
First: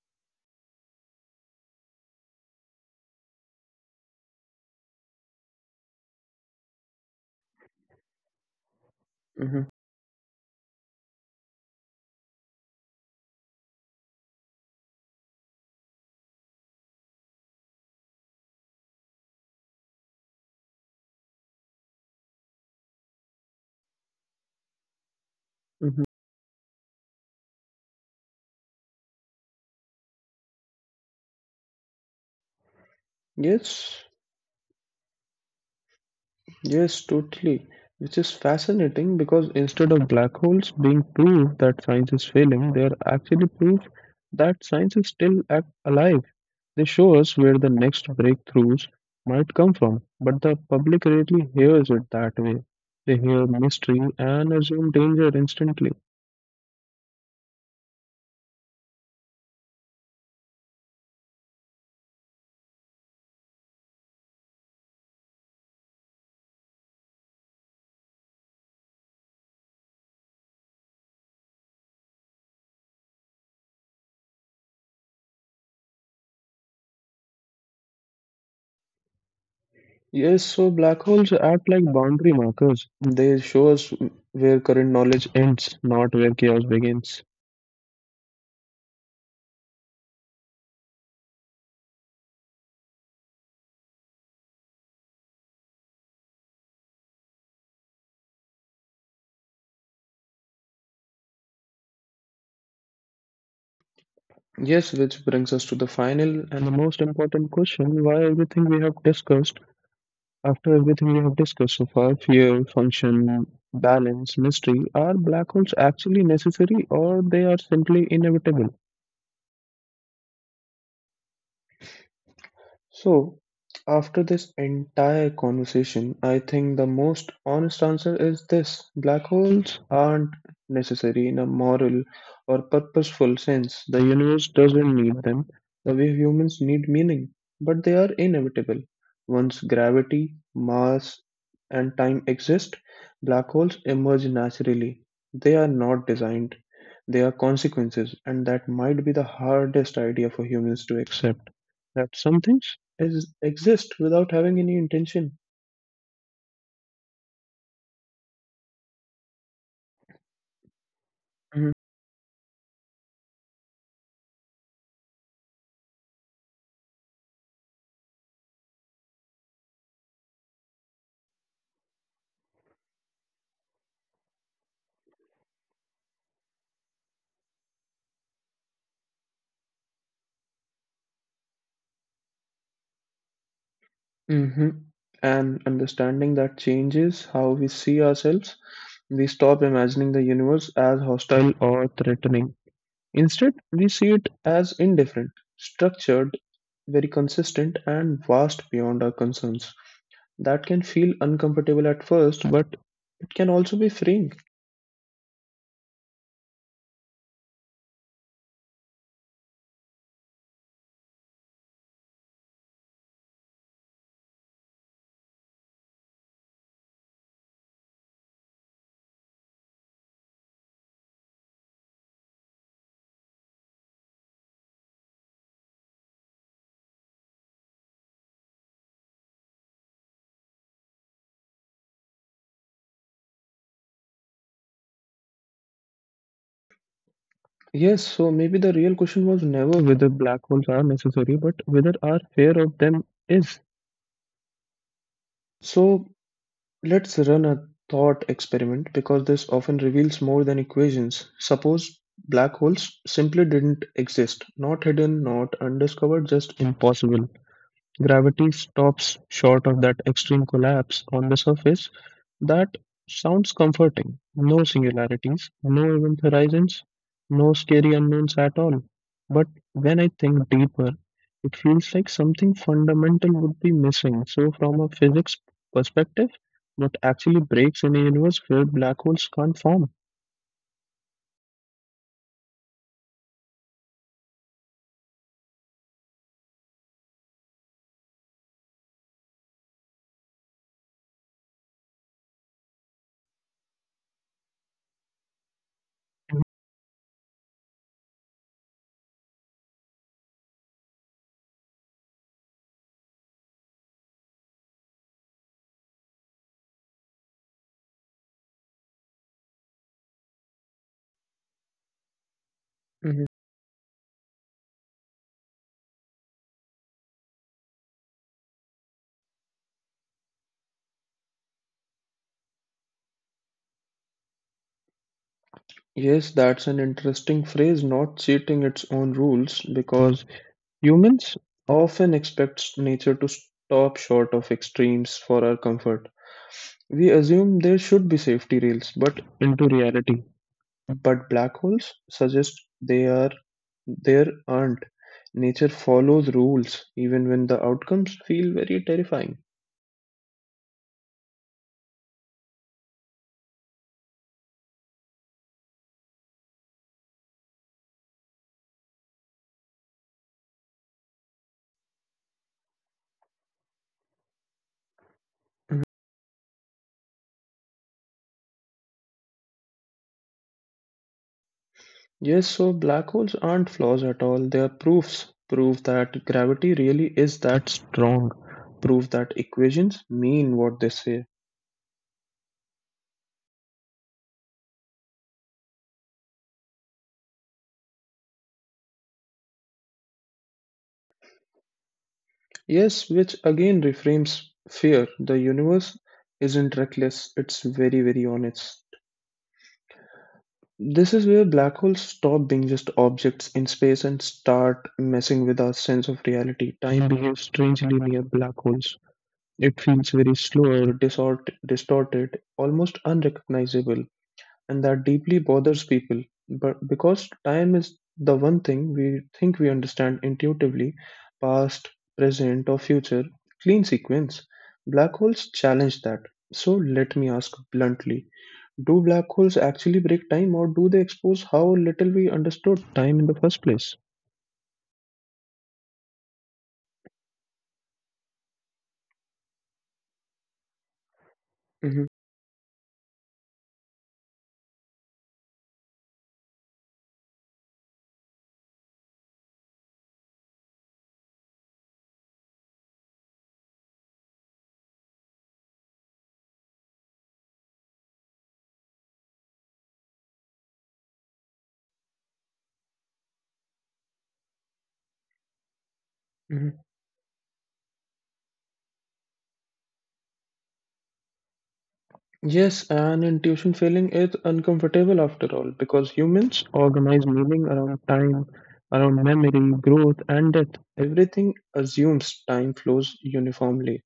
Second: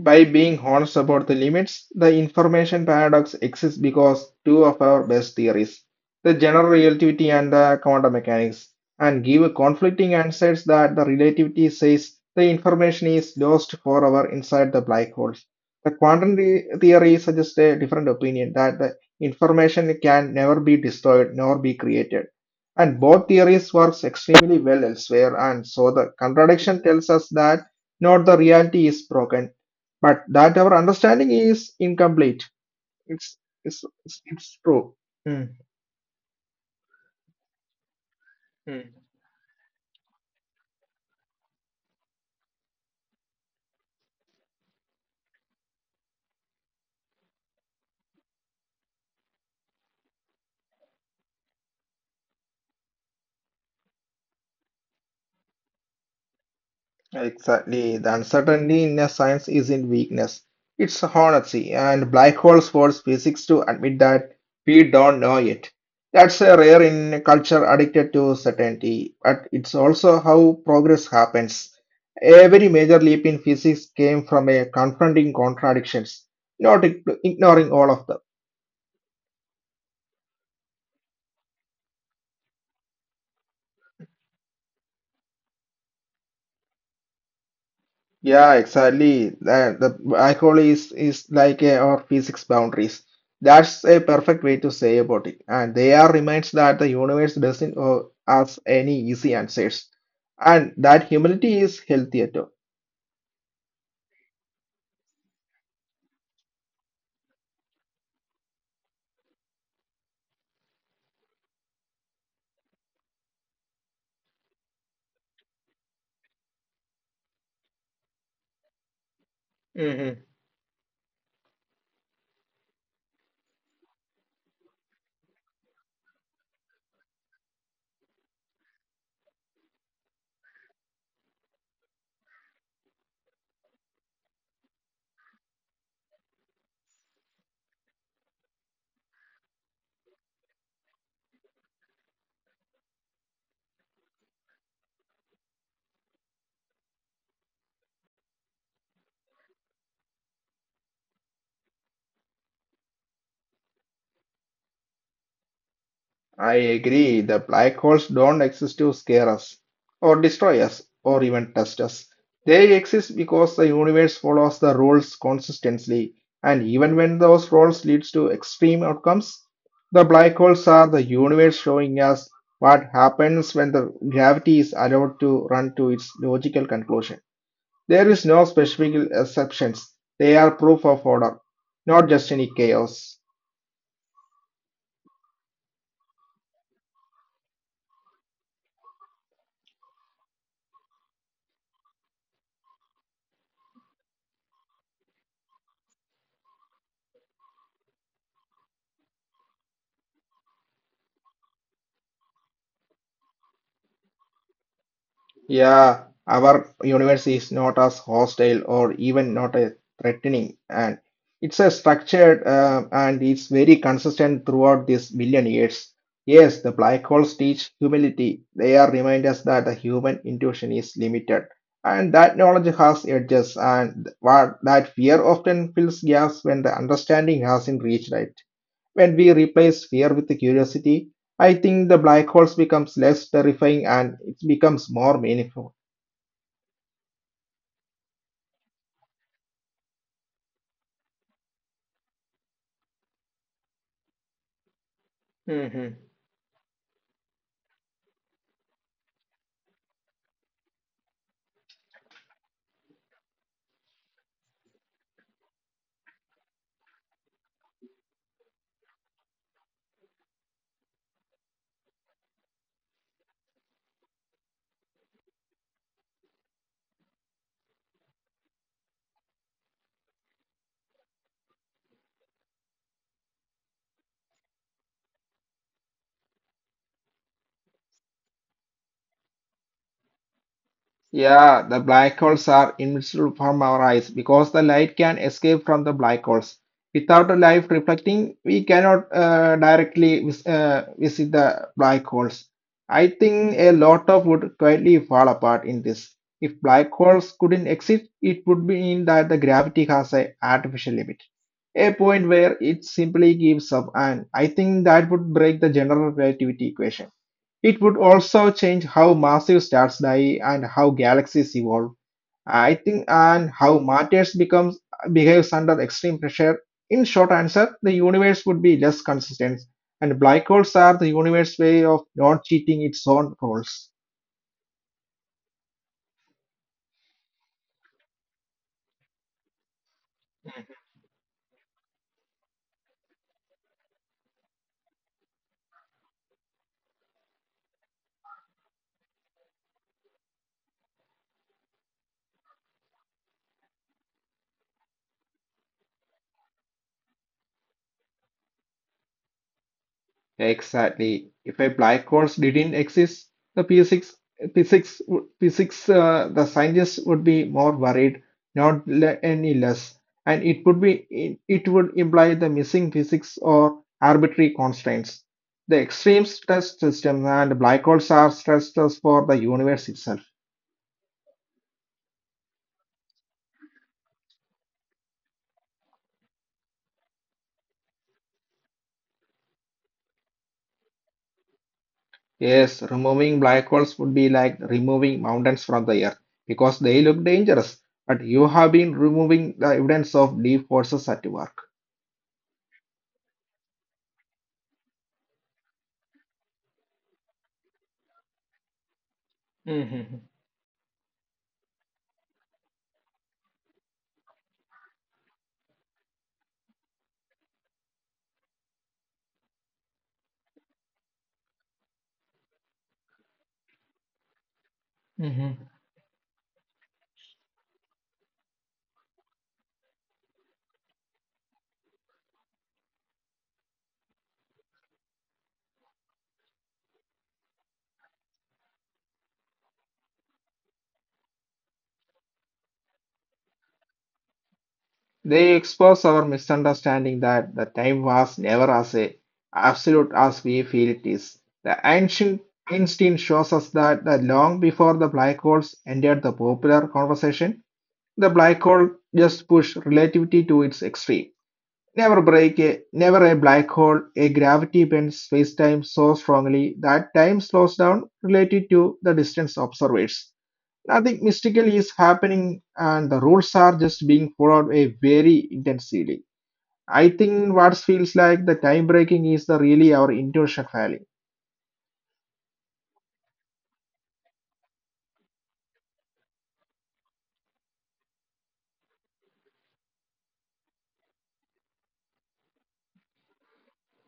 Speaker 2: By being honest about the limits, the information paradox exists because two of our best theories, the general relativity and the quantum mechanics, and give
Speaker 1: Hmm.
Speaker 2: conflicting answers that the relativity says the information is lost forever inside the black holes. The quantum theory suggests a different opinion that the information can never be destroyed nor be created. And both theories works extremely well elsewhere, and so
Speaker 1: Hmm.
Speaker 2: the contradiction tells us that not the reality is broken but that our understanding is incomplete. It's it's
Speaker 1: Yes,
Speaker 2: it's, it's true. Hmm.
Speaker 1: yes, totally. Which is
Speaker 2: Hmm.
Speaker 1: fascinating because instead of black holes being proof that science is failing, they are actually proof that science is still ac alive. They show us where the next breakthroughs might come from, but the public rarely hears it that way. They hear mystery and assume danger instantly.
Speaker 2: Exactly. The uncertainty in a science isn't weakness. It's honesty, and black holes force physics to admit that we don't know yet. That's a rare in a culture addicted to certainty, but it's also how progress happens. Every major leap in physics came from a confronting contradictions, not ignoring all of them.
Speaker 1: Yes, so black holes act like boundary markers. They show us where current knowledge ends, not where chaos begins.
Speaker 2: Yeah, exactly. That the alcohol is like a, our physics boundaries. That's a perfect way to say about it. And they are reminds that the universe doesn't owe us any easy answers, and that humility is healthy at all.
Speaker 1: Yes, which brings us to the final and the most important question why everything we have discussed. After everything we have discussed so far, fear, function, balance, mystery, are black holes actually necessary or they are simply inevitable? So, after this entire conversation, I think the most honest answer is this: black holes aren't necessary in a moral or purposeful sense. The universe doesn't need them the way humans need meaning, but they are inevitable. Once gravity, mass, and time exist, black holes emerge naturally. They are not designed, they are consequences, and that might be the hardest idea for humans to accept. That some things. Is exist without having any intention.
Speaker 2: I agree. The black holes don't exist to scare us, or destroy us, or even test us. They exist because the universe follows the rules consistently, and even when those rules leads to extreme outcomes, the black holes are the universe showing us what happens when the gravity is allowed to run to its logical conclusion. There is no specific exceptions. They are proof of order, not just any chaos.
Speaker 1: Hmm. Hmm. And understanding that changes how we see ourselves, we stop imagining the universe as hostile or threatening. Instead, we see it as indifferent, structured, very consistent, and vast beyond our concerns. That can feel uncomfortable at first, but it can also be freeing.
Speaker 2: Yeah, our universe is not as hostile or even not a threatening, and it's a structured, and it's very consistent throughout these billion years. Yes, the black holes teach humility. They are reminders that the human intuition is limited, and that knowledge has edges, and what that fear often fills gaps when the understanding hasn't reached it. When we replace fear with curiosity, I think the black holes becomes less terrifying and it becomes more meaningful.
Speaker 1: Yes, so maybe the real question was never whether black holes are necessary, but whether our fear of them is. So let's run a thought experiment because this often reveals more than equations. Suppose black holes simply didn't exist, not hidden, not undiscovered, just impossible. Gravity stops short of that extreme collapse on the surface. That sounds comforting. No singularities, no event horizons, no scary unknowns at all. But when I think deeper, it feels like something fundamental would be missing. So, from a physics perspective, what actually breaks in a universe where black holes can't form?
Speaker 2: Yeah, the black holes are invisible from our eyes because the light can escape from the black holes. Without a light reflecting, we cannot, directly visit the black holes. I think a lot of would quietly fall apart in this. If black holes couldn't exist, it would mean that the gravity has an artificial limit, a point where it simply gives up, and I think that would break the general relativity equation. It would also change how massive stars die and how galaxies evolve. I
Speaker 1: Mhm.
Speaker 2: think and how matters becomes behaves under extreme pressure. In short answer, the universe would be less consistent, and black holes are the universe's way of not cheating its own rules.
Speaker 1: Yes, that's an interesting phrase, not cheating its own rules, because humans often expect nature to stop short of extremes for our comfort. We assume there should be safety rails, but into reality. But black holes suggest they are there aren't. Nature follows rules even when the outcomes feel very terrifying.
Speaker 2: Exactly. If a black hole didn't exist, the physics, physics, would- physics, the scientists would be more worried, not any less. And it would imply the missing physics or arbitrary constraints.
Speaker 1: Mhm.
Speaker 2: The extreme stress system and black holes are stress tests for the universe itself.
Speaker 1: Yes, so black holes aren't flaws at all. They are proofs. Proof that gravity really is that strong. Proof that equations mean what they say.
Speaker 2: Yes, removing black holes would be like removing mountains from the earth because they look dangerous. But you have been removing the evidence of deep forces at work.
Speaker 1: Yes, which again reframes fear. The universe isn't reckless, it's very, very honest.
Speaker 2: Mhm,
Speaker 1: This is where black holes stop being just objects in space and start messing with our sense of reality. Time behaves strangely near black holes. It feels very slow, distorted, almost unrecognizable, and that deeply
Speaker 2: mhm.
Speaker 1: bothers people. But because time is the one thing we think we understand intuitively, past, present, or future, clean sequence, black holes challenge that. So let me ask bluntly, do black holes actually break time, or do they expose how little we understood time in the first place?
Speaker 2: They expose our misunderstanding that the time was never as a absolute as we feel it is. The
Speaker 1: Hmm.
Speaker 2: ancient Einstein shows us that the long before the black holes entered the popular conversation, the black hole just pushed relativity to its extreme. Never a black hole, a gravity bends space-time so strongly that time slows down relative to the distance observers. Nothing mystical is happening, and the rules are just being followed a very intensively.
Speaker 1: Hmm.
Speaker 2: I think what feels like the time breaking is the really our intuition failing.
Speaker 1: Yes, and intuition failing is uncomfortable after all, because humans organize meaning around time, around memory, growth, and death. Everything assumes time flows uniformly.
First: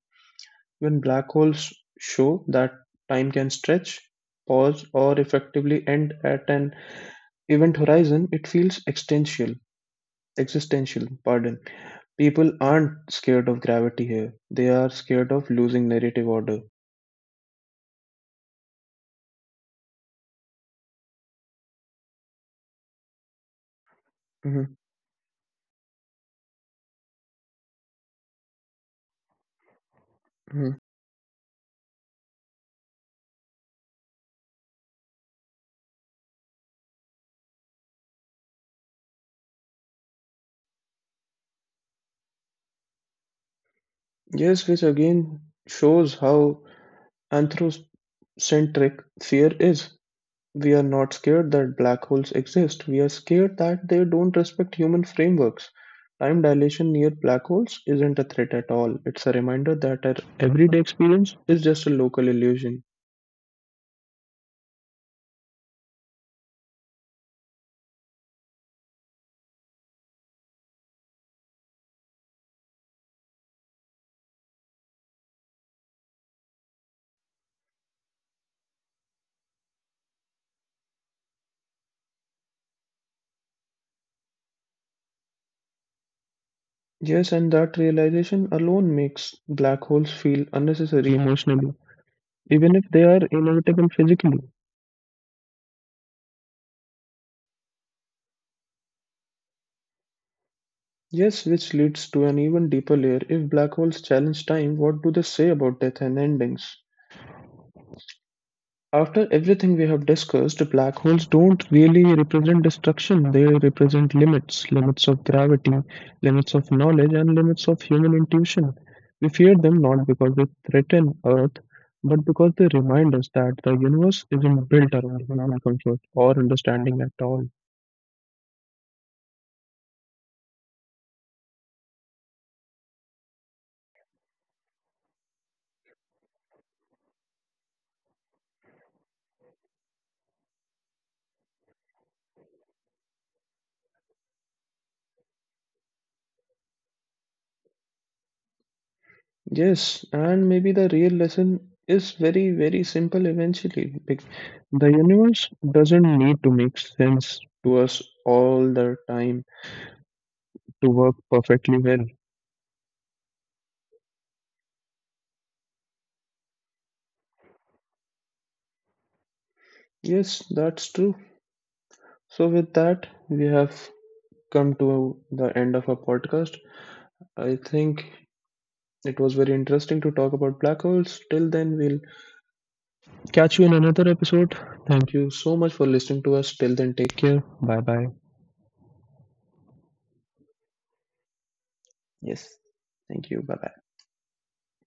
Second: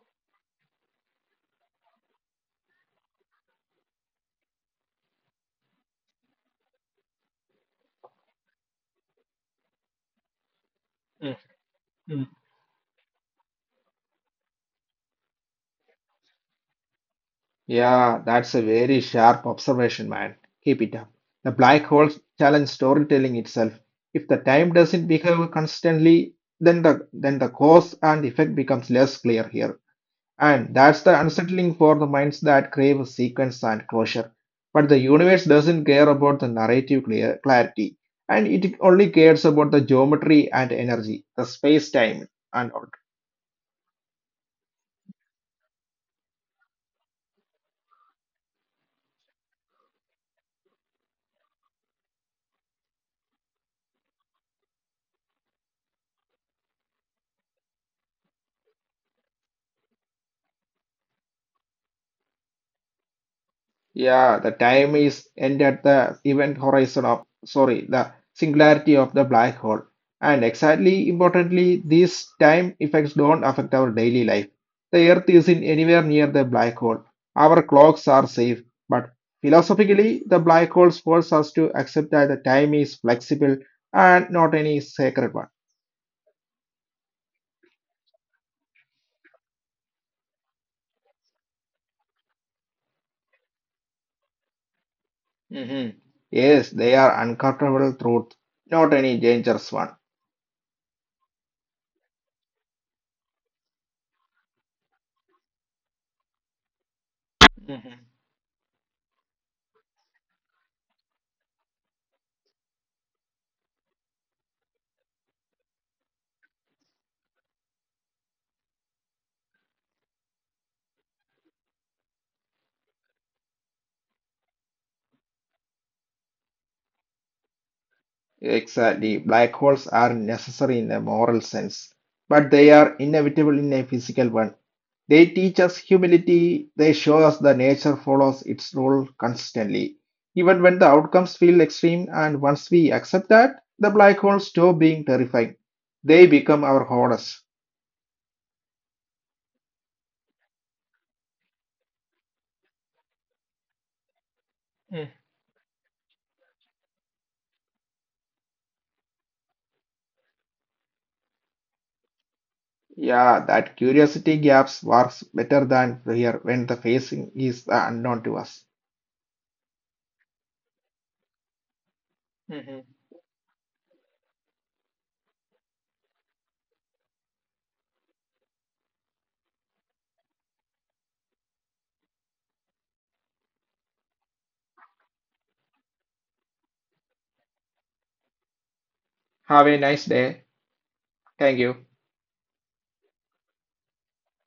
Speaker 1: When black holes show that time can stretch, pause, or effectively end at an event horizon, it feels existential. Existential, pardon. People aren't scared of gravity here. They are scared of losing narrative order.
Speaker 2: Yeah, that's a very sharp observation, man. Keep it up. The black hole challenge storytelling itself. If the time
Speaker 1: Mhm,
Speaker 2: doesn't behave constantly, then the cause and effect becomes less clear here. And
Speaker 1: mhm.
Speaker 2: that's the unsettling for the minds that crave sequence and closure. But the universe doesn't care about the narrative clarity, and it only cares about the geometry and energy, the space time, and all.
Speaker 1: Yes, which again shows how anthropocentric fear is. We are not scared that black holes exist. We are scared that they don't respect human frameworks. Time dilation near black holes isn't a threat at all. It's a reminder that our everyday experience is just a local illusion.
Speaker 2: Yeah, the time is end at the event horizon of, sorry, the singularity of the black hole. And exactly importantly, these time effects don't affect our daily life. The Earth isn't anywhere near the black hole. Our clocks are safe, but philosophically, the black holes force us to accept that the time is flexible and not any sacred one.
Speaker 1: Yes, and that realization alone makes black holes feel unnecessary emotionally, even if they are inevitable physically.
Speaker 2: Mhm. Yes, they are uncomfortable truth, not any dangerous one.
Speaker 1: Yes, which leads to an even deeper layer. If black holes challenge time, what do they say about death and endings?
Speaker 2: Mhm.
Speaker 1: After everything we have discussed, black holes don't really represent destruction. They represent limits of gravity, limits of knowledge, and limits of human intuition. We fear them not because they threaten Earth, but because they remind us that the universe isn't built around human comfort or understanding at all.
Speaker 2: Exactly. Black holes are necessary in a moral sense, but they are inevitable in a physical one. They teach us humility, they show us the nature follows its rule consistently. Even when the outcomes feel extreme, and once we accept that, the black holes stop being terrifying. They become our horrors.
Speaker 1: Yes, and maybe the real lesson is very, very simple eventually. The universe
Speaker 2: Mm.
Speaker 1: doesn't need to make sense to us all the time to work perfectly well.
Speaker 2: Yeah, that curiosity gaps works better than fear when the facing is the unknown to us.
Speaker 1: Yes, that's true. So, with that, we
Speaker 2: hmm
Speaker 1: have come to the end of our podcast. I think it was very interesting to talk about black holes. Till then, we'll catch you in another episode. Thank you so much for listening to us. Till then, take care.
Speaker 2: Have a nice day. Thank
Speaker 1: Yes,
Speaker 2: you.
Speaker 1: thank you. Bye bye.